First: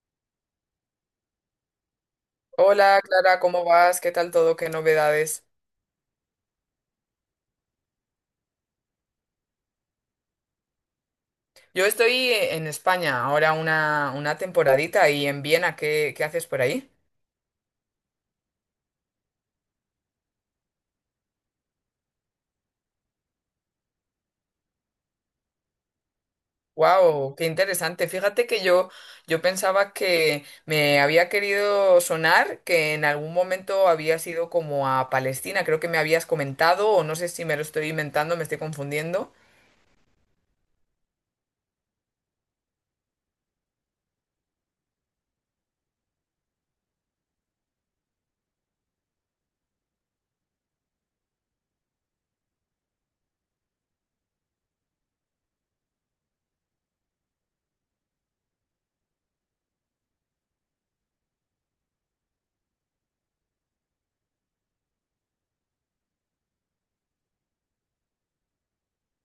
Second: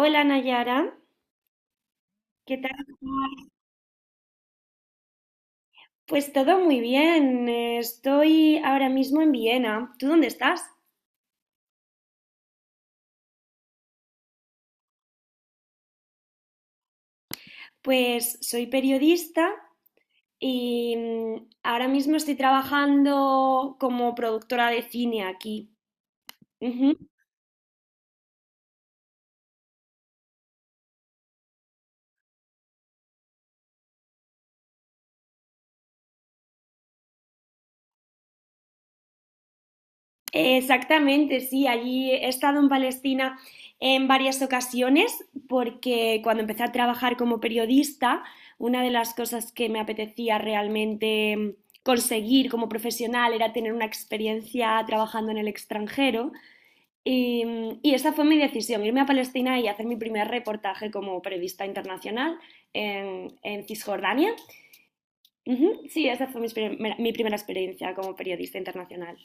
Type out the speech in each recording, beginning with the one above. Hola, Nayara, ¿qué tal? Hola Clara, ¿Estás? ¿cómo vas? ¿Qué tal todo? ¿Qué novedades? Pues todo muy bien. Estoy ahora mismo en Viena. ¿Tú dónde estás? Yo estoy en España ahora una temporadita y en Viena, ¿qué haces por ahí? Pues soy periodista y ahora mismo estoy trabajando como productora de cine aquí. ¡Wow! ¡Qué interesante! Yo pensaba que me había querido sonar que en algún momento habías ido como a Palestina, creo que me habías comentado o no sé si me lo estoy inventando, me estoy confundiendo. Exactamente, sí, allí he estado en Palestina en varias ocasiones porque cuando empecé a trabajar como periodista, una de las cosas que me apetecía realmente conseguir como profesional era tener una experiencia trabajando en el extranjero y, y esa fue mi decisión: irme a Palestina y hacer mi primer reportaje como periodista internacional, en Cisjordania. Ujú, sí, esa fue mi primera experiencia como periodista internacional.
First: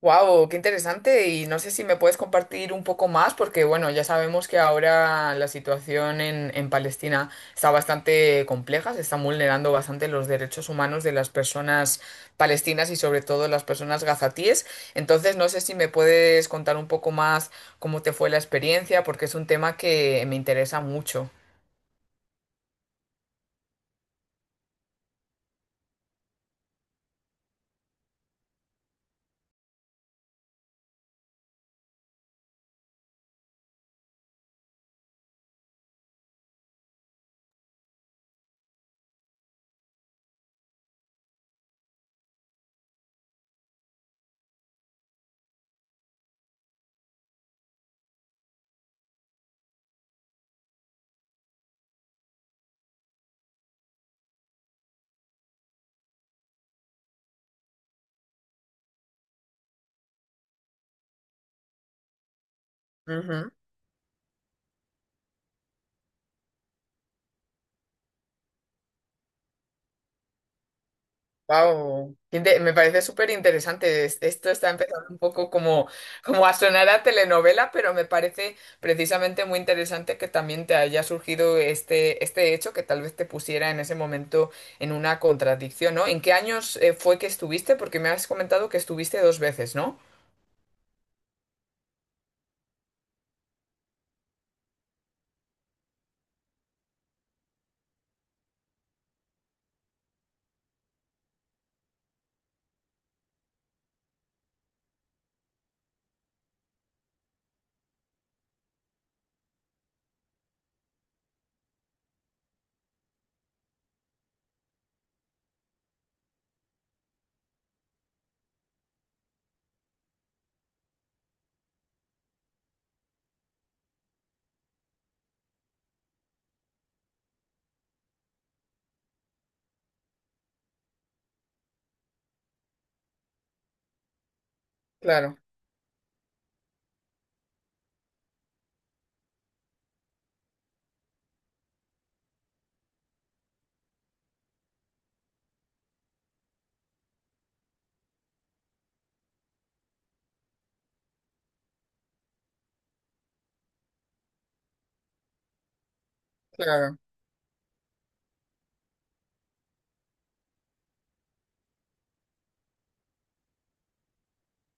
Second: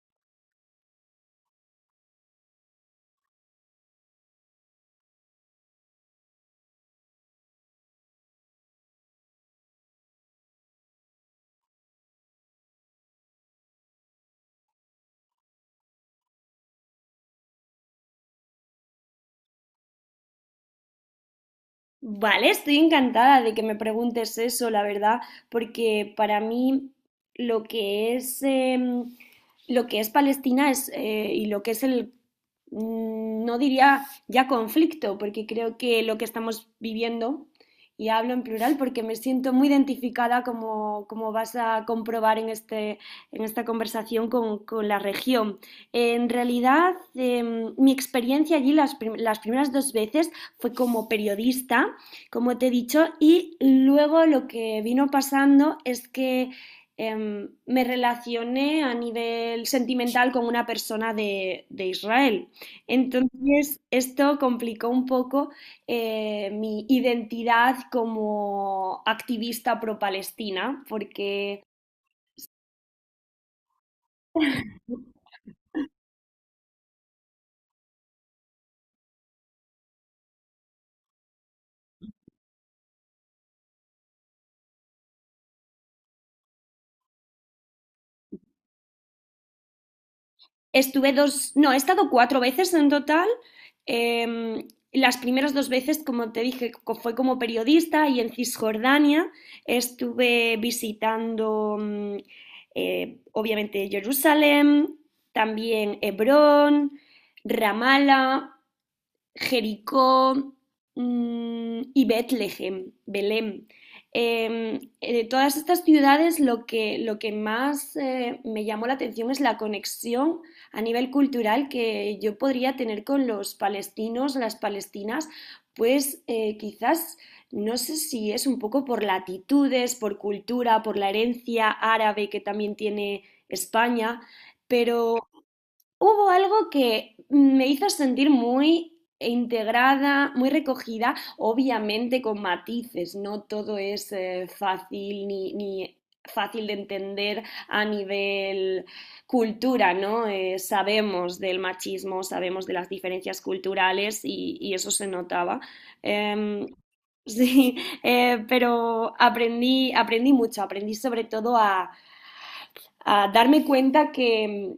Wow, qué interesante. Y no sé si me puedes compartir un poco más, porque bueno, ya sabemos que ahora la situación en Palestina está bastante compleja, se están vulnerando bastante los derechos humanos de las personas palestinas y sobre todo las personas gazatíes. Entonces, no sé si me puedes contar un poco más cómo te fue la experiencia, porque es un tema que me interesa mucho. Vale, estoy encantada de que me preguntes eso, la verdad, porque para mí lo que es em, lo que es Palestina es, y lo que es el, no diría ya conflicto, porque creo que lo que estamos viviendo, y hablo en plural porque me siento muy identificada, como vas a comprobar en esta conversación, con la región. En realidad, mi experiencia allí las primeras 2 veces fue como periodista, como te he dicho, y luego lo que vino pasando es que, me relacioné a nivel sentimental con una persona de Israel. Entonces, esto complicó un poco, mi identidad como activista pro-Palestina, porque... Wow, me parece súper interesante. Esto está empezando un poco como a sonar a telenovela, pero me parece precisamente muy interesante que también te haya surgido este hecho que tal vez te pusiera en ese momento en una contradicción, ¿no? ¿En qué años fue que estuviste? Porque me has comentado que estuviste dos veces, ¿no? Estuve dos, no, he estado 4 veces en total. Las primeras 2 veces, como te dije, fue como periodista, y en Cisjordania estuve visitando, obviamente, Jerusalén, también Hebrón, Ramala, Jericó, y Betlehem, Belén. De todas estas ciudades lo que, más, me llamó la atención es la conexión a nivel cultural que yo podría tener con los palestinos, las palestinas. Pues, quizás no sé si es un poco por latitudes, por cultura, por la herencia árabe que también tiene España, pero Claro, hubo algo que me hizo sentir muy integrada, muy recogida, obviamente con matices. No todo es, fácil, ni fácil de entender a nivel cultura, ¿no? Sabemos del machismo, sabemos de las diferencias culturales, y eso se notaba. Em, claro. sí, pero aprendí mucho, aprendí sobre todo a darme cuenta que,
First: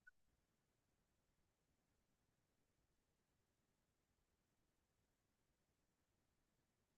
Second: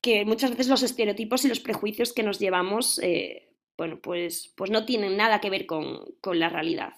que muchas veces los estereotipos y los prejuicios que nos llevamos, bueno, pues no tienen nada que ver con la realidad.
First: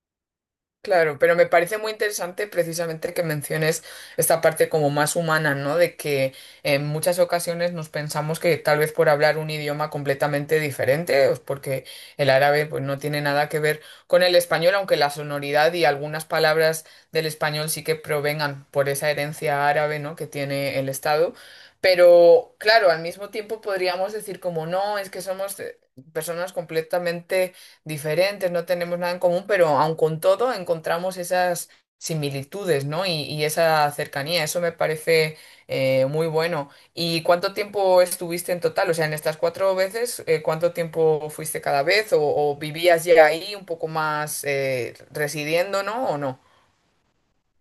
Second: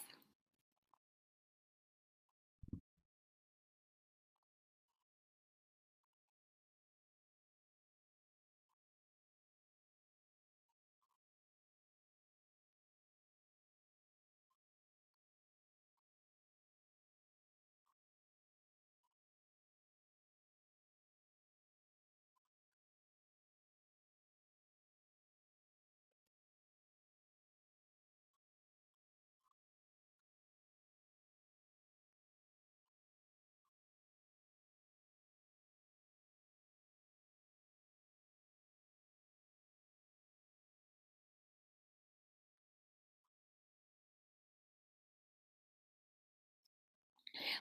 Claro, pero me parece muy interesante precisamente que menciones esta parte como más humana, ¿no? De que en muchas ocasiones nos pensamos que tal vez por hablar un idioma completamente diferente, pues porque el árabe pues no tiene nada que ver con el español, aunque la sonoridad y algunas palabras del español sí que provengan por esa herencia árabe, ¿no? que tiene el Estado. Pero claro, al mismo tiempo podríamos decir como no, es que somos personas completamente diferentes, no tenemos nada en común, pero aun con todo encontramos esas similitudes, ¿no? Y esa cercanía, eso me parece muy bueno. ¿Y cuánto tiempo estuviste en total? O sea, en estas cuatro veces, ¿cuánto tiempo fuiste cada vez? ¿O vivías ya ahí un poco más residiendo, ¿no? ¿O no?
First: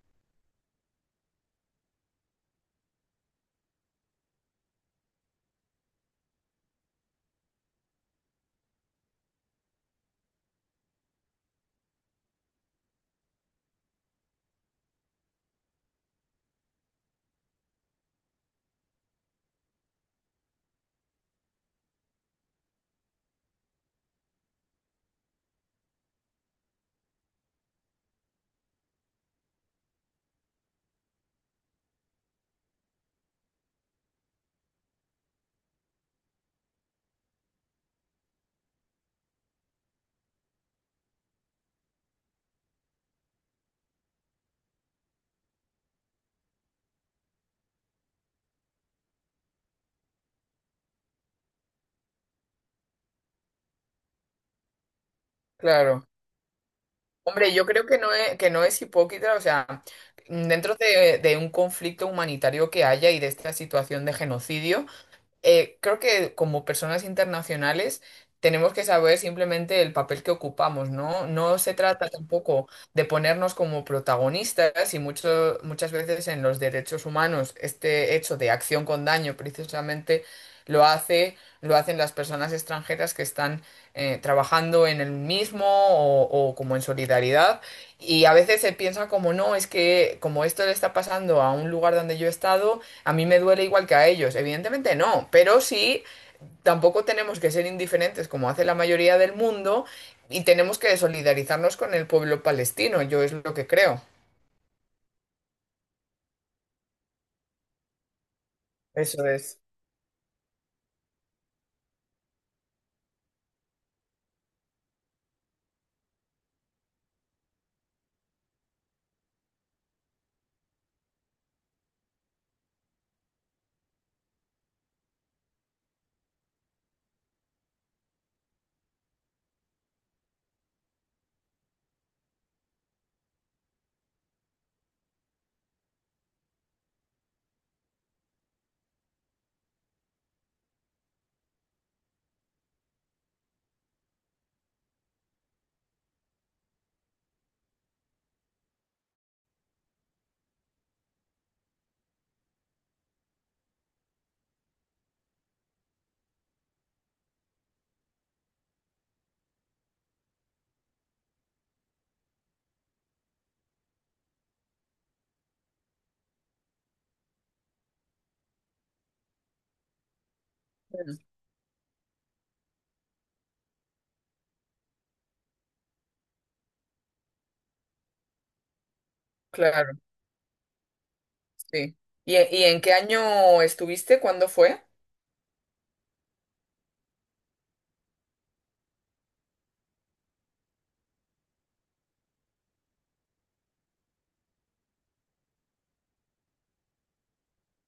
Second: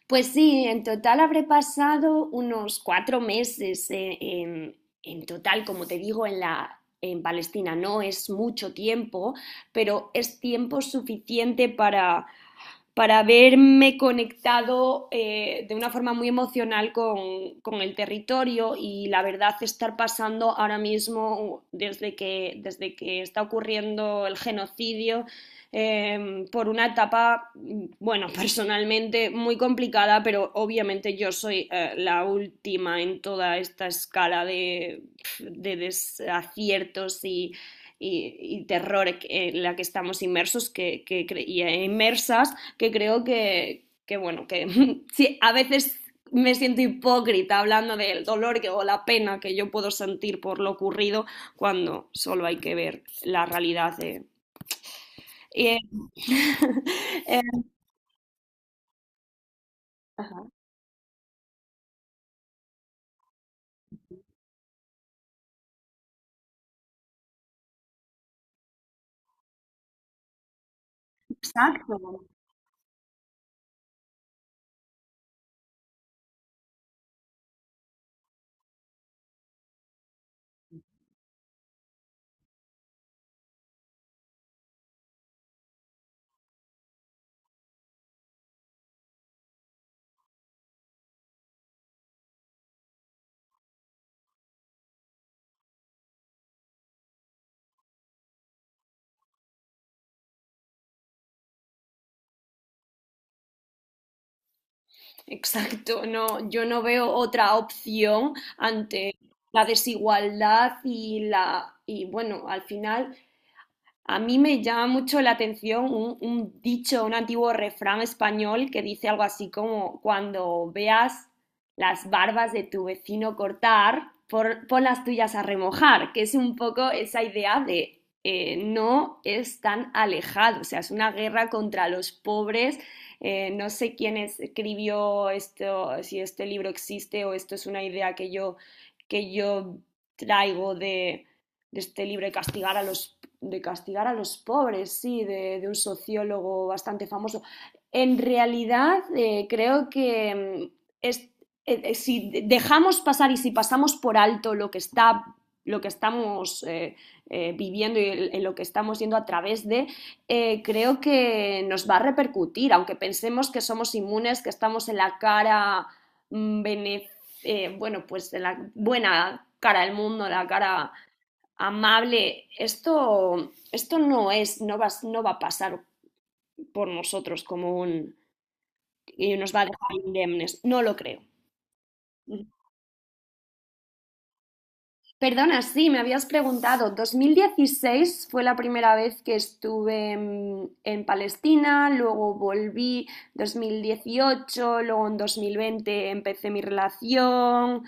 Pues sí, en total habré pasado unos 4 meses, en total, como te digo, en Palestina. No es mucho tiempo, pero es tiempo suficiente para haberme conectado, de una forma muy emocional con el territorio. Y la verdad, estar pasando ahora mismo, desde que está ocurriendo el genocidio, por una etapa, bueno, personalmente muy complicada. Pero obviamente yo soy, la última en toda esta escala de desaciertos y terror en la que estamos inmersos, y inmersas, que creo que bueno, que sí, a veces me siento hipócrita hablando del dolor que, o la pena que yo puedo sentir por lo ocurrido, cuando solo hay que ver la realidad de... Y, eh, Claro. eh, Hombre, yo creo que que no es hipócrita, o sea, ajá. dentro de un conflicto humanitario que haya y de esta situación de genocidio, creo que como personas internacionales tenemos que saber simplemente el papel que ocupamos, ¿no? No se Exacto. trata tampoco de ponernos como protagonistas y muchas veces en los derechos humanos este hecho de acción con daño precisamente lo hace, lo hacen las personas extranjeras que están trabajando en el mismo o como en solidaridad. Y a veces se piensa como no, es que como esto le está pasando a un lugar donde yo he estado, a mí me duele igual que a ellos, evidentemente no, pero sí tampoco tenemos que ser indiferentes como hace la mayoría del mundo y tenemos que solidarizarnos con el pueblo palestino, yo es lo que creo. Exacto, no, yo no veo otra opción ante Eso es. la desigualdad y y bueno, al final a mí me llama mucho la atención un dicho, un antiguo refrán español que dice algo así como: cuando veas las barbas de tu vecino cortar, pon las tuyas a remojar. Que es un poco esa idea de, no es tan alejado, o sea, es una guerra contra los pobres. No sé quién escribió esto, si este libro existe o esto es una idea que yo, que yo traigo de este libro de castigar a los, pobres, sí, de un sociólogo bastante famoso. En realidad, creo que, es, si dejamos pasar y si pasamos por alto lo que estamos, viviendo, y en lo que estamos yendo a través de... Creo que nos va a repercutir, aunque pensemos que somos inmunes, que estamos en la cara, mm, bene- bueno, pues en la buena cara del mundo, la cara Mm, amable. Esto no es, no va a pasar por nosotros como un... Y nos va a dejar Claro, indemnes, no lo creo. sí. ¿Y en qué año estuviste? ¿Cuándo fue? Perdona, sí, me habías preguntado. 2016 fue la primera vez que estuve en Palestina, luego volví 2018, luego en 2020 empecé mi relación,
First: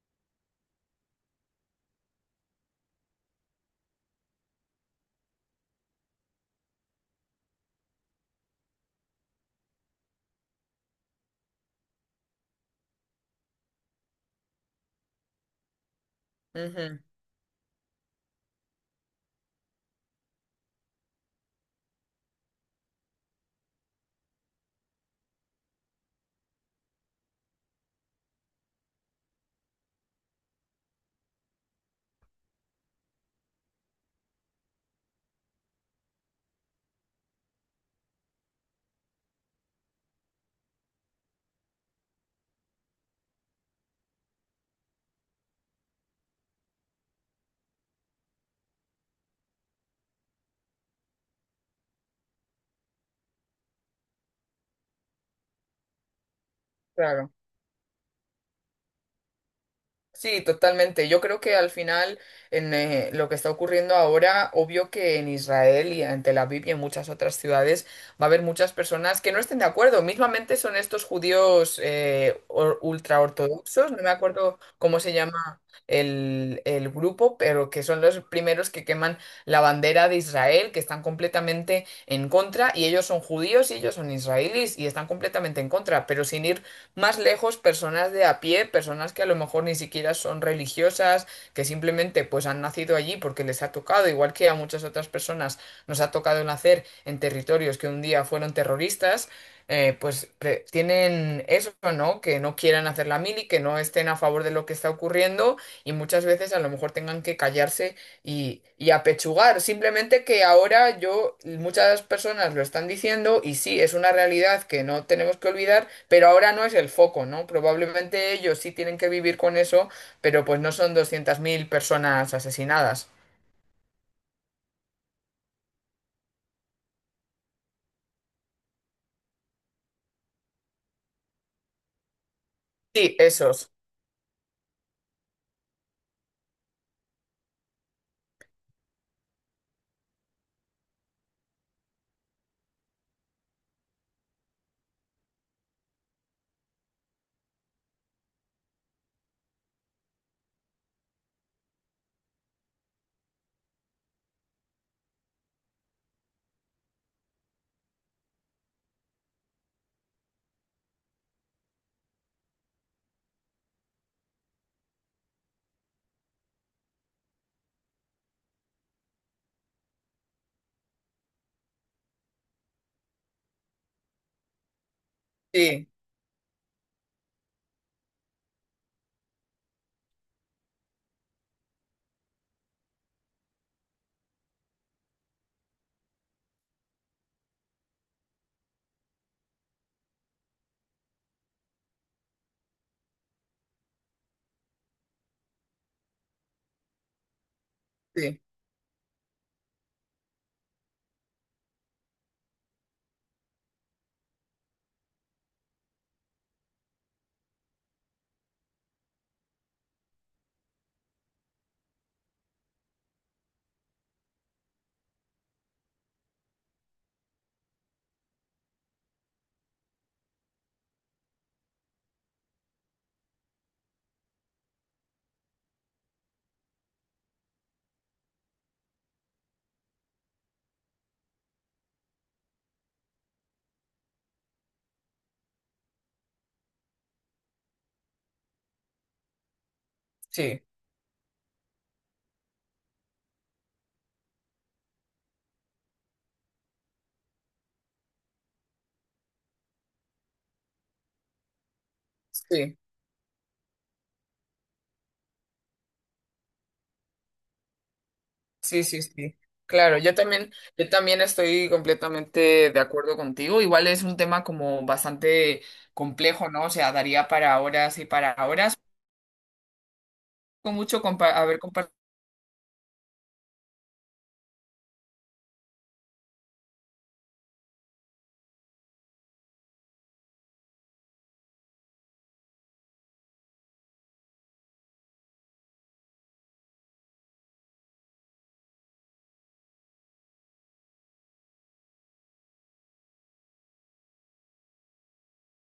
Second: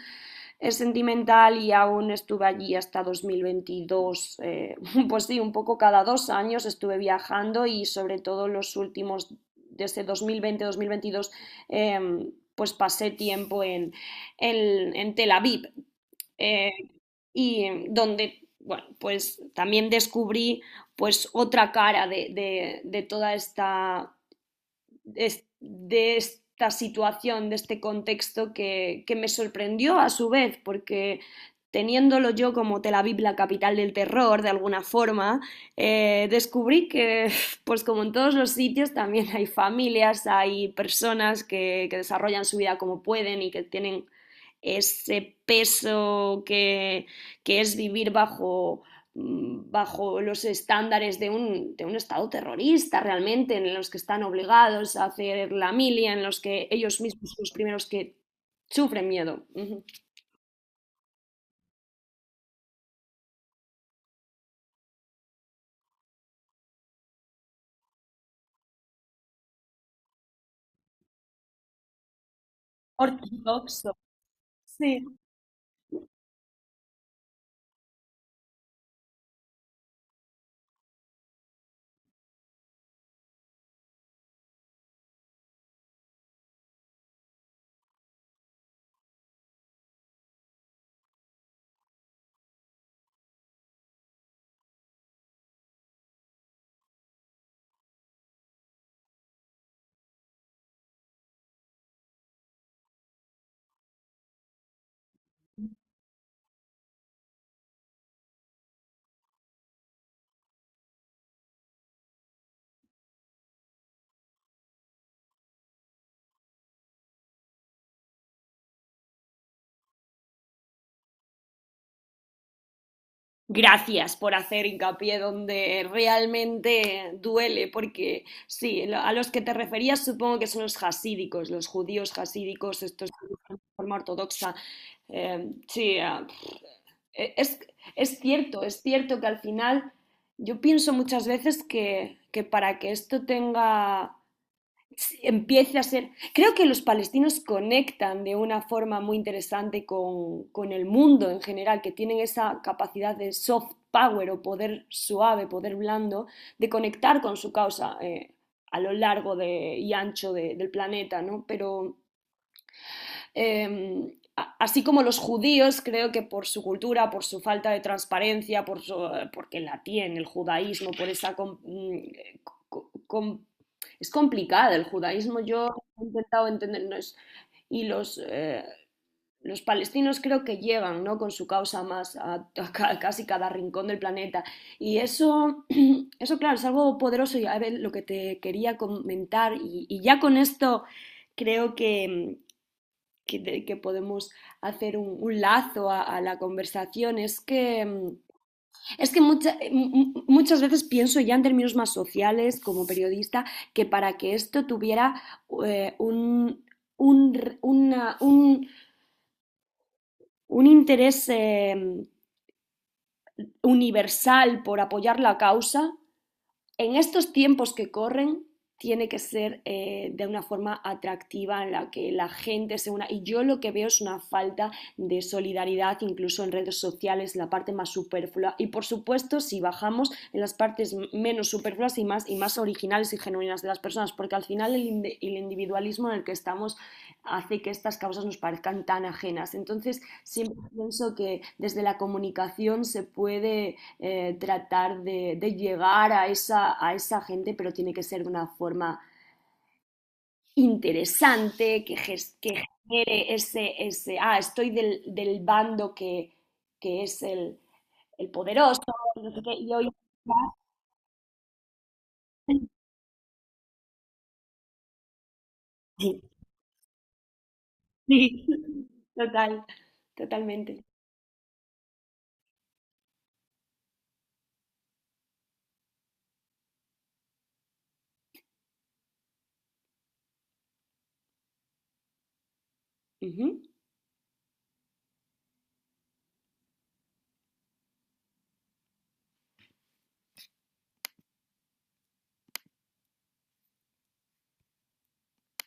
sentimental, y aún estuve allí hasta 2022. Pues sí, un poco cada 2 años estuve viajando, y sobre todo los últimos, desde 2020-2022, pues pasé tiempo en, en Tel Aviv, eh, Ujú, y donde, bueno, pues también descubrí pues otra cara de toda esta, de esta situación, de este contexto que me sorprendió a su vez, porque teniéndolo yo como Tel Aviv la capital del terror, de alguna forma, descubrí que, pues como en todos los sitios, también hay familias, hay personas que desarrollan su vida como pueden y que tienen ese peso que es vivir bajo, bajo los estándares de un Estado terrorista realmente, en los que están obligados a hacer la milia, en los que ellos mismos claro. son los primeros que sufren miedo. Uh -huh. Sí, totalmente. Yo creo que al final, en lo que está ocurriendo ahora, obvio que en Israel y en Tel Aviv y en muchas otras ciudades va a haber muchas personas que no estén de acuerdo. Mismamente son estos judíos Ortodoxo. ultraortodoxos, no me acuerdo cómo Sí. se llama el grupo, pero que son los primeros que queman la bandera de Israel, que están completamente en contra, y ellos son judíos y ellos son israelíes y están completamente en contra, pero sin ir más lejos personas de a pie, personas que a lo mejor ni siquiera son religiosas, que simplemente pues han nacido allí porque les ha tocado, igual que a muchas otras personas nos ha tocado nacer en territorios que un día fueron terroristas, pues pre- tienen eso, ¿no? Que no quieran hacer la mili, que no estén a favor de lo que está ocurriendo y muchas veces a lo mejor tengan que callarse y apechugar. Simplemente que ahora yo, muchas personas lo están diciendo y sí, es una realidad que no tenemos que olvidar, pero ahora no es el foco, ¿no? Probablemente ellos sí tienen que vivir con eso, pero pues no son 200.000 personas asesinadas. Gracias por hacer hincapié donde realmente duele, porque sí, a los que te referías supongo que son los jasídicos, los judíos jasídicos estos Sí, que viven esos. de forma ortodoxa. Sí, E- Es, es cierto que al final yo pienso muchas veces que, para que esto tenga, empiece a ser, creo que los palestinos conectan de una forma muy interesante con el mundo en general, que tienen esa capacidad de soft power, o poder suave, poder blando, de conectar con su causa, a lo largo y ancho del planeta, ¿no? Pero, eh, así como los judíos, creo que por su cultura, por su falta de transparencia, porque la tiene el judaísmo, por esa... com, com, es complicada el judaísmo. Yo Sí, he intentado entender, no es, y los palestinos creo que llegan, ¿no?, con su causa más a casi cada rincón del planeta. Y eso... Eso, claro, es algo poderoso. Y a ver, lo que te quería comentar. Y ya con esto creo que, que podemos hacer un lazo a la conversación, es que, mm, sí, es que muchas veces pienso ya en términos más sociales como periodista, que para que esto tuviera, eh, un, un una- un- un interés, universal, por apoyar la causa. En estos tiempos que corren tiene que ser, de una forma atractiva en la que la gente se una. Y yo lo que veo es una falta de solidaridad, incluso en redes sociales, la parte más superflua. Y por supuesto, si bajamos en las partes menos superfluas y más, originales y genuinas de las personas, porque al final el individualismo en el que estamos hace que estas causas nos parezcan tan ajenas. Entonces, siempre sí, pienso que desde la comunicación se puede, tratar de llegar a esa gente, pero tiene que ser de una forma interesante, que, que sí, genere ese, ah, estoy del bando que es el poderoso, sí, sí, no sí. sé qué, y hoy... Claro, yo también estoy completamente de acuerdo contigo. Igual es un tema como bastante Sí, complejo, ¿no? O sea, daría para horas y para sí, horas. total, Con totalmente. Haber compartido. Ujú.